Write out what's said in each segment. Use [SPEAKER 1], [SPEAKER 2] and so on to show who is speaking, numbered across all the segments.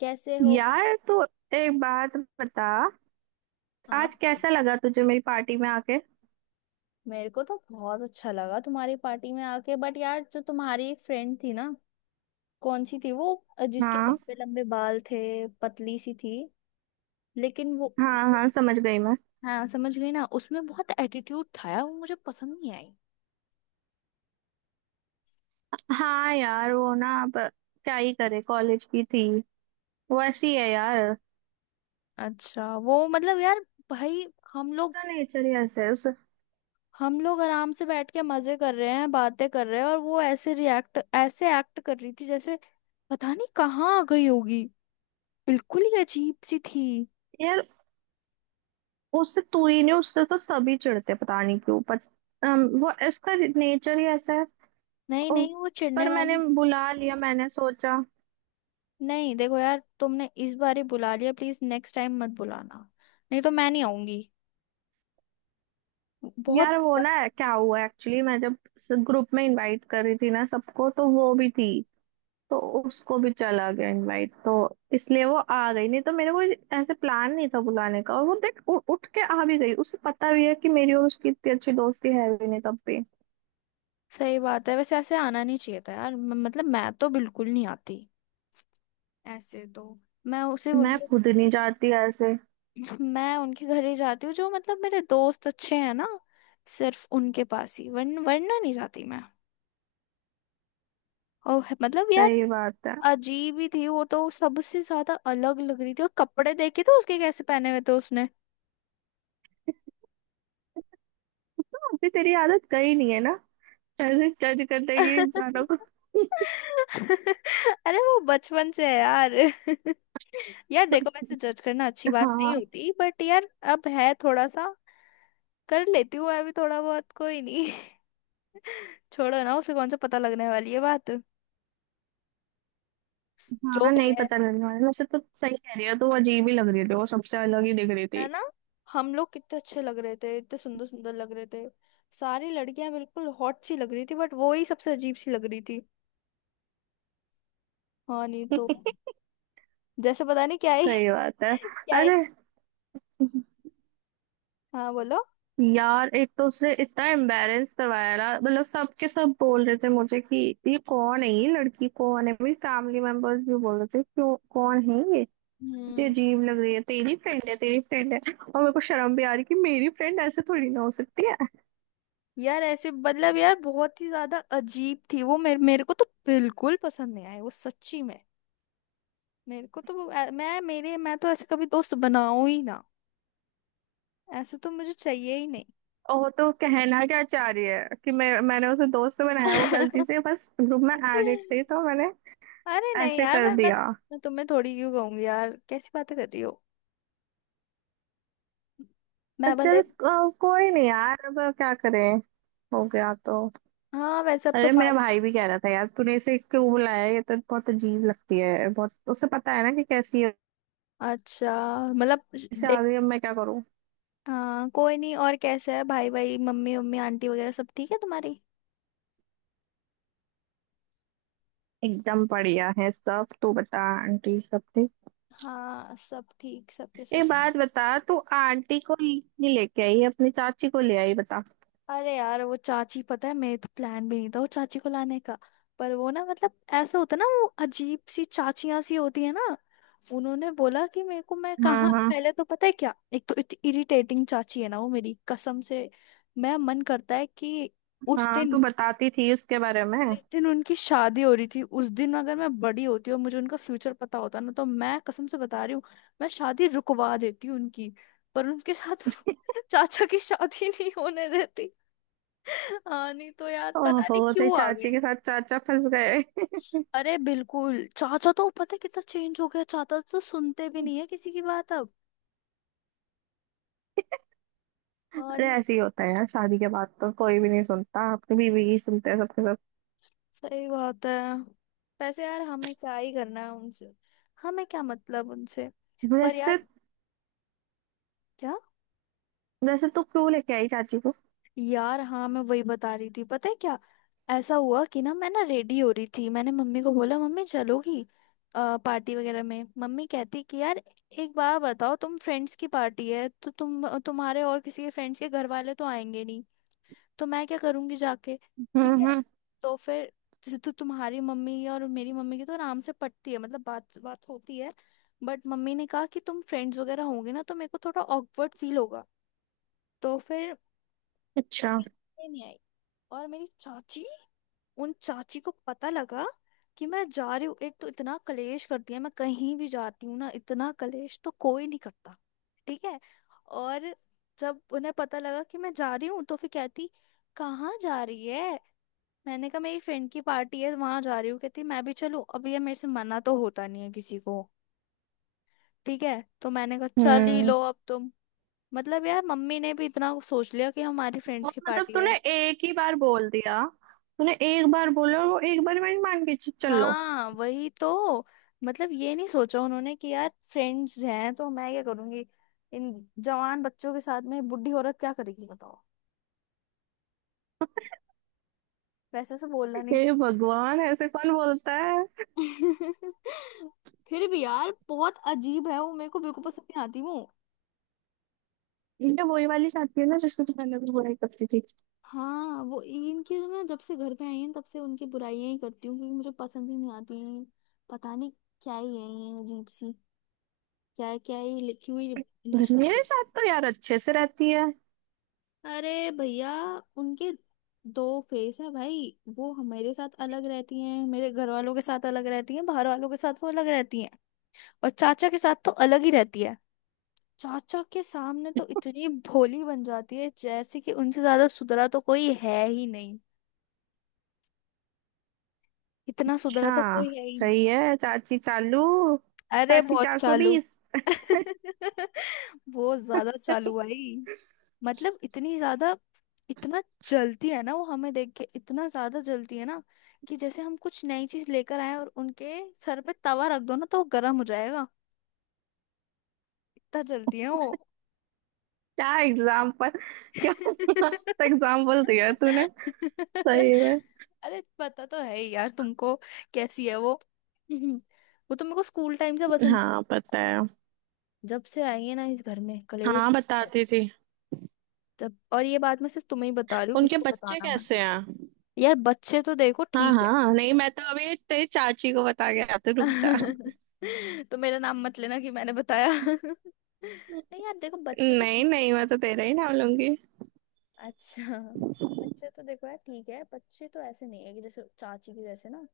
[SPEAKER 1] कैसे हो
[SPEAKER 2] यार तो एक बात बता।
[SPEAKER 1] आप?
[SPEAKER 2] आज कैसा लगा तुझे मेरी पार्टी में आके?
[SPEAKER 1] मेरे को तो बहुत अच्छा लगा तुम्हारी पार्टी में आके। बट यार, जो तुम्हारी एक फ्रेंड थी ना, कौन सी थी वो? जिसके
[SPEAKER 2] हाँ।
[SPEAKER 1] लंबे लंबे बाल थे, पतली सी थी, लेकिन वो।
[SPEAKER 2] हाँ हाँ, समझ गई मैं।
[SPEAKER 1] हाँ, समझ गई ना, उसमें बहुत एटीट्यूड था यार, वो मुझे पसंद नहीं आई।
[SPEAKER 2] हाँ यार, वो ना अब क्या ही करे, कॉलेज की थी, वो ऐसी है यार।
[SPEAKER 1] अच्छा वो, मतलब यार, भाई, हम लोग
[SPEAKER 2] उसका नेचर ही ऐसा है उस
[SPEAKER 1] हम लोग आराम से बैठ के मजे कर रहे हैं, बातें कर रहे हैं, और वो ऐसे रिएक्ट, ऐसे एक्ट कर रही थी जैसे पता नहीं कहाँ आ गई होगी। बिल्कुल ही अजीब सी थी।
[SPEAKER 2] यार। उससे तू ही नहीं, उससे तो सभी चिढ़ते, पता नहीं क्यों पर। वो इसका नेचर ही ऐसा है।
[SPEAKER 1] नहीं
[SPEAKER 2] ओ,
[SPEAKER 1] नहीं, वो चिढ़ने
[SPEAKER 2] पर मैंने
[SPEAKER 1] वाली
[SPEAKER 2] बुला लिया, मैंने सोचा।
[SPEAKER 1] नहीं। देखो यार, तुमने इस बार ही बुला लिया, प्लीज नेक्स्ट टाइम मत बुलाना, नहीं तो मैं नहीं आऊंगी। बहुत
[SPEAKER 2] यार वो
[SPEAKER 1] ब-।
[SPEAKER 2] ना क्या हुआ एक्चुअली, मैं जब ग्रुप में इनवाइट कर रही थी ना सबको, तो वो भी थी, तो उसको भी चला गया इनवाइट, तो इसलिए वो आ गई। नहीं तो मेरा कोई ऐसे प्लान नहीं था बुलाने का, और वो देख उठ के आ भी गई। उसे पता भी है कि मेरी और उसकी इतनी अच्छी दोस्ती है भी नहीं, तब भी
[SPEAKER 1] सही बात है, वैसे ऐसे आना नहीं चाहिए था यार। मतलब मैं तो बिल्कुल नहीं आती ऐसे तो। मैं उसे
[SPEAKER 2] मैं
[SPEAKER 1] उनके
[SPEAKER 2] खुद नहीं जाती ऐसे।
[SPEAKER 1] मैं उनके घर ही जाती हूँ, जो मतलब मेरे दोस्त अच्छे हैं ना, सिर्फ उनके पास ही, वरना नहीं जाती मैं। और मतलब यार,
[SPEAKER 2] सही बात है।
[SPEAKER 1] अजीब ही थी वो, तो सबसे ज्यादा अलग लग रही थी, और कपड़े देखे थे उसके कैसे पहने हुए थे उसने।
[SPEAKER 2] तो अभी तेरी आदत गई नहीं है ना, ऐसे जज कर देगी इंसानों को।
[SPEAKER 1] अरे वो बचपन से है यार। यार देखो, वैसे जज करना अच्छी बात नहीं
[SPEAKER 2] हाँ
[SPEAKER 1] होती, बट यार अब है थोड़ा सा, कर लेती हूँ मैं भी थोड़ा बहुत, कोई नहीं। छोड़ो ना, उसे कौन सा पता लगने वाली है बात। जो
[SPEAKER 2] हाँ,
[SPEAKER 1] भी
[SPEAKER 2] नहीं
[SPEAKER 1] है
[SPEAKER 2] पता लगने वाला, वैसे तो सही कह रही है, तो वो अजीब ही लग रही थी, वो सबसे अलग ही दिख रही
[SPEAKER 1] है
[SPEAKER 2] थी।
[SPEAKER 1] ना। हम लोग कितने अच्छे लग रहे थे, इतने सुंदर सुंदर लग रहे थे, सारी लड़कियां बिल्कुल हॉट सी लग रही थी, बट वो ही सबसे अजीब सी लग रही थी। हाँ, नहीं
[SPEAKER 2] सही
[SPEAKER 1] तो। जैसे पता नहीं क्या ही।
[SPEAKER 2] बात है।
[SPEAKER 1] क्या ही।
[SPEAKER 2] अरे
[SPEAKER 1] हाँ बोलो।
[SPEAKER 2] यार, एक तो उसने इतना एम्बेरेंस करवाया ना, मतलब सबके सब बोल रहे थे मुझे कि ये कौन है, ये लड़की कौन है। मेरी फैमिली मेंबर्स भी बोल रहे थे क्यों, कौन है ये, इतनी
[SPEAKER 1] हम्म
[SPEAKER 2] अजीब लग रही है। तेरी फ्रेंड है, तेरी फ्रेंड है। और मेरे को शर्म भी आ रही कि मेरी फ्रेंड ऐसे थोड़ी ना हो सकती है।
[SPEAKER 1] यार ऐसे, मतलब यार, बहुत ही ज्यादा अजीब थी वो, मेरे मेरे को तो बिल्कुल पसंद नहीं आई वो, सच्ची में। मेरे को तो वो- अ, मैं मेरे मैं तो ऐसे कभी दोस्त बनाऊं ही ना, ऐसे तो मुझे चाहिए ही नहीं।
[SPEAKER 2] और तो कहना क्या चाह रही है कि मैंने उसे दोस्त बनाया? वो गलती से बस ग्रुप में एडिट थी, तो मैंने
[SPEAKER 1] अरे नहीं
[SPEAKER 2] ऐसे
[SPEAKER 1] यार,
[SPEAKER 2] कर दिया।
[SPEAKER 1] मैं तुम्हें थोड़ी क्यों कहूंगी यार, कैसी बातें कर रही हो, मैं
[SPEAKER 2] अच्छा,
[SPEAKER 1] भले।
[SPEAKER 2] कोई नहीं यार, अब क्या करें, हो गया तो।
[SPEAKER 1] हाँ, वैसे अब तो
[SPEAKER 2] अरे मेरा
[SPEAKER 1] पार्टी।
[SPEAKER 2] भाई भी कह रहा था यार, तूने इसे क्यों बुलाया, ये तो बहुत अजीब लगती है बहुत, उसे पता है ना कि कैसी है।
[SPEAKER 1] अच्छा, मतलब
[SPEAKER 2] इसे आ
[SPEAKER 1] देख।
[SPEAKER 2] गई, अब मैं क्या करूं।
[SPEAKER 1] हाँ कोई नहीं। और कैसा है भाई, भाई मम्मी, मम्मी आंटी वगैरह, सब ठीक है तुम्हारी?
[SPEAKER 2] एकदम बढ़िया है सब, तू बता आंटी सब ठीक?
[SPEAKER 1] हाँ, सब ठीक, सबके
[SPEAKER 2] एक
[SPEAKER 1] सब।
[SPEAKER 2] बात बता, तू आंटी को नहीं लेके आई, अपनी चाची को ले आई, बता।
[SPEAKER 1] अरे यार, वो चाची, पता है, मेरे तो प्लान भी नहीं था वो चाची को लाने का। पर वो ना, मतलब, ऐसा होता है ना, वो अजीब सी चाचियां सी होती है ना। उन्होंने बोला कि मेरे को, मैं
[SPEAKER 2] हाँ।
[SPEAKER 1] कहाँ,
[SPEAKER 2] हाँ
[SPEAKER 1] पहले तो पता है क्या, एक तो इतनी इरिटेटिंग चाची है ना वो, मेरी कसम से। मैं, मन करता है कि उस
[SPEAKER 2] हाँ, तू
[SPEAKER 1] दिन,
[SPEAKER 2] बताती थी उसके बारे में।
[SPEAKER 1] जिस दिन उनकी शादी हो रही थी, उस दिन अगर मैं बड़ी होती और मुझे उनका फ्यूचर पता होता ना, तो मैं कसम से बता रही हूँ, मैं शादी रुकवा देती उनकी। पर उनके साथ चाचा की शादी नहीं होने देती। हाँ, नहीं तो यार, पता नहीं
[SPEAKER 2] ओहो, तेरी
[SPEAKER 1] क्यों आ
[SPEAKER 2] चाची
[SPEAKER 1] गई।
[SPEAKER 2] के साथ चाचा फंस गए।
[SPEAKER 1] अरे बिल्कुल, चाचा तो पता है कितना चेंज हो गया, चाचा तो सुनते भी नहीं है किसी की बात अब। हाँ,
[SPEAKER 2] अरे
[SPEAKER 1] नहीं।
[SPEAKER 2] ऐसे ही होता है यार, शादी के बाद तो कोई भी नहीं सुनता, अपनी बीवी ही सुनते हैं सबके सब।
[SPEAKER 1] सही बात है। वैसे यार, हमें क्या ही करना है उनसे, हमें क्या मतलब उनसे। पर यार,
[SPEAKER 2] वैसे।
[SPEAKER 1] क्या,
[SPEAKER 2] वैसे तू क्यों लेके आई चाची को?
[SPEAKER 1] यार हाँ, मैं वही बता रही थी। पता है क्या, ऐसा हुआ कि ना, मैं ना रेडी हो रही थी, मैंने मम्मी को बोला मम्मी चलोगी पार्टी वगैरह में। मम्मी कहती कि यार एक बार बताओ, तुम फ्रेंड्स की पार्टी है तो तुम, तुम्हारे और किसी के फ्रेंड्स के घर वाले तो आएंगे नहीं, तो मैं क्या करूंगी जाके। ठीक है।
[SPEAKER 2] हम्म।
[SPEAKER 1] तो फिर जैसे, तो तुम्हारी मम्मी और मेरी मम्मी की तो आराम से पटती है, मतलब बात बात होती है, बट मम्मी ने कहा कि तुम फ्रेंड्स वगैरह होंगे ना तो मेरे को थोड़ा ऑकवर्ड फील होगा। तो फिर
[SPEAKER 2] अच्छा।
[SPEAKER 1] मम्मी नहीं आई। और मेरी चाची, उन चाची को पता लगा कि मैं जा रही हूँ। एक तो इतना कलेश करती है, मैं कहीं भी जाती हूँ ना, इतना कलेश तो कोई नहीं करता। ठीक है। और जब उन्हें पता लगा कि मैं जा रही हूँ, तो फिर कहती कहाँ जा रही है, मैंने कहा मेरी फ्रेंड की पार्टी है वहां जा रही हूँ। कहती मैं भी चलूँ। अब ये, मेरे से मना तो होता नहीं है किसी को, ठीक है, तो मैंने कहा चल ही
[SPEAKER 2] हम्म।
[SPEAKER 1] लो अब तुम। मतलब यार, मम्मी ने भी इतना सोच लिया कि हमारी फ्रेंड्स
[SPEAKER 2] और
[SPEAKER 1] की
[SPEAKER 2] मतलब
[SPEAKER 1] पार्टी है।
[SPEAKER 2] तूने एक ही बार बोल दिया? तूने एक बार बोला और वो एक बार मैंने मान के चल लो।
[SPEAKER 1] हाँ वही तो। मतलब ये नहीं सोचा उन्होंने कि यार फ्रेंड्स हैं तो मैं क्या करूंगी, इन जवान बच्चों के साथ में बूढ़ी औरत क्या करेगी बताओ। वैसे से बोलना नहीं
[SPEAKER 2] हे
[SPEAKER 1] चाहिए।
[SPEAKER 2] भगवान, ऐसे कौन बोलता है।
[SPEAKER 1] फिर भी यार बहुत अजीब है वो, मेरे को बिल्कुल पसंद नहीं आती वो।
[SPEAKER 2] ये वही वाली चाहती है ना, जिसको तू पहले भी बुराई करती थी।
[SPEAKER 1] हाँ, वो इनकी तो, मैं जब से घर पे आई हूँ तब से उनकी बुराइयां ही करती हूँ, क्योंकि मुझे पसंद ही नहीं आती हैं। पता नहीं क्या ही है ये, अजीब सी। क्या, क्या ही लिखी हुई इनकी
[SPEAKER 2] घर में मेरे
[SPEAKER 1] शादी।
[SPEAKER 2] साथ तो यार अच्छे से रहती है।
[SPEAKER 1] अरे भैया, उनके दो फेस है भाई, वो हमारे साथ अलग रहती हैं, मेरे घर वालों के साथ अलग रहती हैं, बाहर वालों के साथ वो अलग रहती हैं, और चाचा के साथ तो अलग ही रहती है। चाचा के सामने तो इतनी भोली बन जाती है जैसे कि उनसे ज्यादा सुधरा तो कोई है ही नहीं, इतना सुधरा तो
[SPEAKER 2] अच्छा,
[SPEAKER 1] कोई है ही नहीं।
[SPEAKER 2] सही है। चाची चालू।
[SPEAKER 1] अरे
[SPEAKER 2] चाची
[SPEAKER 1] बहुत
[SPEAKER 2] चार सौ
[SPEAKER 1] चालू।
[SPEAKER 2] बीस।
[SPEAKER 1] बहुत ज्यादा चालू भाई। मतलब इतनी ज्यादा, इतना जलती है ना वो हमें देख के, इतना ज्यादा जलती है ना, कि जैसे हम कुछ नई चीज लेकर आए और उनके सर पे तवा रख दो ना तो वो गर्म हो जाएगा, इतना जलती है वो।
[SPEAKER 2] क्या एग्जाम पर क्या? मस्त एग्जाम्पल दिया तूने, सही में।
[SPEAKER 1] अरे पता तो है ही यार तुमको, कैसी है वो। वो तो मेरे को स्कूल टाइम से पसंद।
[SPEAKER 2] हाँ पता है।
[SPEAKER 1] जब से आई है ना इस घर में कलेश
[SPEAKER 2] हाँ
[SPEAKER 1] है।
[SPEAKER 2] बताती थी।
[SPEAKER 1] जब, और ये बात मैं सिर्फ तुम्हें ही बता रही हूँ, किसी
[SPEAKER 2] उनके
[SPEAKER 1] को
[SPEAKER 2] बच्चे
[SPEAKER 1] बताना मत।
[SPEAKER 2] कैसे हैं?
[SPEAKER 1] यार बच्चे तो देखो
[SPEAKER 2] हाँ
[SPEAKER 1] ठीक है।
[SPEAKER 2] हाँ, नहीं मैं तो अभी तेरी चाची को बता के आती हूँ, रुक जा।
[SPEAKER 1] तो मेरा नाम मत लेना कि मैंने बताया। नहीं यार देखो बच्चे तो।
[SPEAKER 2] नहीं नहीं, मैं तो तेरा ही नाम लूंगी।
[SPEAKER 1] अच्छा, बच्चे तो देखो यार ठीक है, बच्चे तो ऐसे नहीं है कि जैसे चाची की जैसे ना,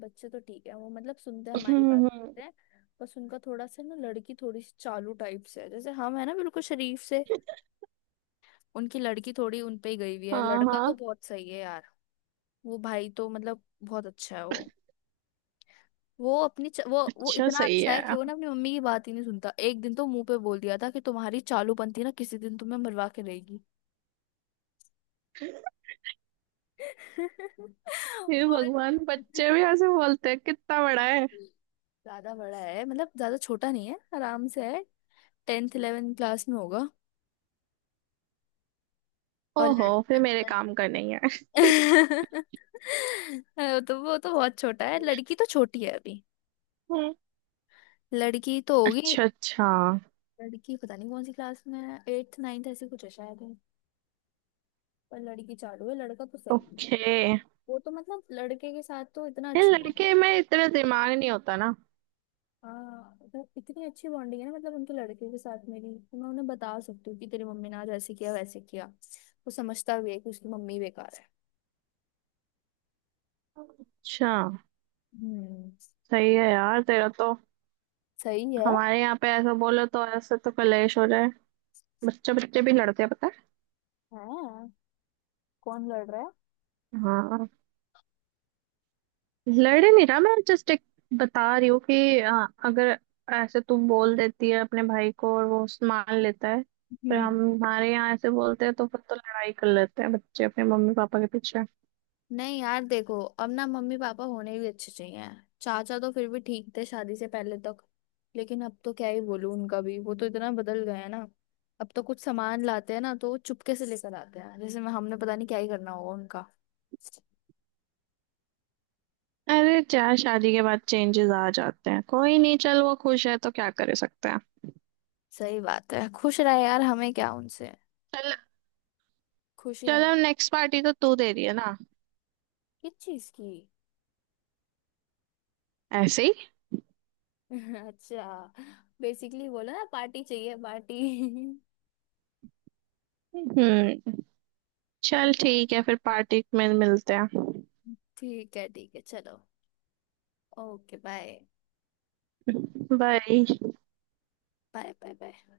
[SPEAKER 1] बच्चे तो ठीक है वो, मतलब सुनते हैं हमारी बात
[SPEAKER 2] हम्म।
[SPEAKER 1] सुनते हैं। बस उनका थोड़ा सा ना, लड़की थोड़ी सी चालू टाइप से है, जैसे हम है ना बिल्कुल शरीफ से, उनकी लड़की थोड़ी उन पे ही गई हुई है,
[SPEAKER 2] हाँ
[SPEAKER 1] लड़का तो
[SPEAKER 2] हाँ।
[SPEAKER 1] बहुत सही है यार। वो भाई तो मतलब बहुत अच्छा है वो। वो अपनी च... वो
[SPEAKER 2] अच्छा,
[SPEAKER 1] इतना
[SPEAKER 2] सही
[SPEAKER 1] अच्छा है कि
[SPEAKER 2] है।
[SPEAKER 1] वो ना अपनी मम्मी की बात ही नहीं सुनता, एक दिन तो मुंह पे बोल दिया था कि तुम्हारी चालूपंथी ना किसी दिन तुम्हें मरवा के देगी।
[SPEAKER 2] ये
[SPEAKER 1] और
[SPEAKER 2] भगवान, बच्चे भी ऐसे बोलते हैं? कितना बड़ा है?
[SPEAKER 1] ज्यादा बड़ा है, मतलब ज्यादा छोटा नहीं है, आराम से है, टेंथ इलेवेंथ क्लास में होगा। और
[SPEAKER 2] ओहो, फिर
[SPEAKER 1] लड़-।
[SPEAKER 2] मेरे काम का नहीं है।
[SPEAKER 1] वो तो बहुत छोटा है, लड़की तो छोटी है अभी,
[SPEAKER 2] हम्म।
[SPEAKER 1] लड़की तो होगी।
[SPEAKER 2] अच्छा अच्छा।
[SPEAKER 1] लड़की पता नहीं कौन सी क्लास में है, एट्थ नाइन्थ ऐसी कुछ है शायद है। पर लड़की चालू है, लड़का तो सही है।
[SPEAKER 2] ओके।
[SPEAKER 1] वो तो मतलब लड़के के साथ तो इतना
[SPEAKER 2] ये
[SPEAKER 1] अच्छी।
[SPEAKER 2] लड़के में इतना दिमाग नहीं होता ना।
[SPEAKER 1] हाँ, मतलब इतनी अच्छी बॉन्डिंग है ना, मतलब उनके लड़के के साथ मेरी, कि मैं उन्हें बता सकती हूँ कि तेरी मम्मी ने आज ऐसे किया वैसे किया, वो समझता भी है कि उसकी मम्मी बेकार है।
[SPEAKER 2] अच्छा,
[SPEAKER 1] हम्म।
[SPEAKER 2] सही है यार तेरा तो।
[SPEAKER 1] सही है।
[SPEAKER 2] हमारे यहाँ पे ऐसा बोलो तो ऐसे तो कलेश हो जाए। बच्चे बच्चे भी लड़ते हैं, पता
[SPEAKER 1] हाँ, कौन लड़ रहा है?
[SPEAKER 2] है? हाँ, लड़ नहीं रहा, मैं जस्ट एक बता रही हूँ कि अगर ऐसे तू बोल देती है अपने भाई को और वो मान लेता है। पर
[SPEAKER 1] हम्म।
[SPEAKER 2] हम हमारे यहाँ ऐसे बोलते हैं तो फिर तो लड़ाई कर लेते हैं बच्चे अपने मम्मी पापा के पीछे।
[SPEAKER 1] नहीं यार देखो, अब ना मम्मी पापा होने भी अच्छे चाहिए। चाचा तो फिर भी ठीक थे शादी से पहले तक, लेकिन अब तो क्या ही बोलूं उनका भी, वो तो इतना बदल गए हैं ना। अब तो कुछ सामान लाते हैं ना तो वो चुपके से लेकर आते हैं, जैसे मैं, हमने पता नहीं क्या ही करना होगा उनका।
[SPEAKER 2] अरे, चाहे शादी के बाद चेंजेस आ जाते हैं, कोई नहीं, चल, वो खुश है तो क्या कर सकते हैं।
[SPEAKER 1] सही बात है, खुश रहे यार, हमें क्या उनसे।
[SPEAKER 2] चल।
[SPEAKER 1] खुशी रह।
[SPEAKER 2] चल अब नेक्स्ट पार्टी तो तू दे रही है ना?
[SPEAKER 1] किस चीज की?
[SPEAKER 2] ऐसे ही।
[SPEAKER 1] अच्छा, बेसिकली बोलो ना, पार्टी चाहिए पार्टी।
[SPEAKER 2] हम्म। चल ठीक है, फिर पार्टी में मिलते हैं।
[SPEAKER 1] ठीक है चलो। Okay bye.
[SPEAKER 2] Bye.
[SPEAKER 1] Bye bye bye.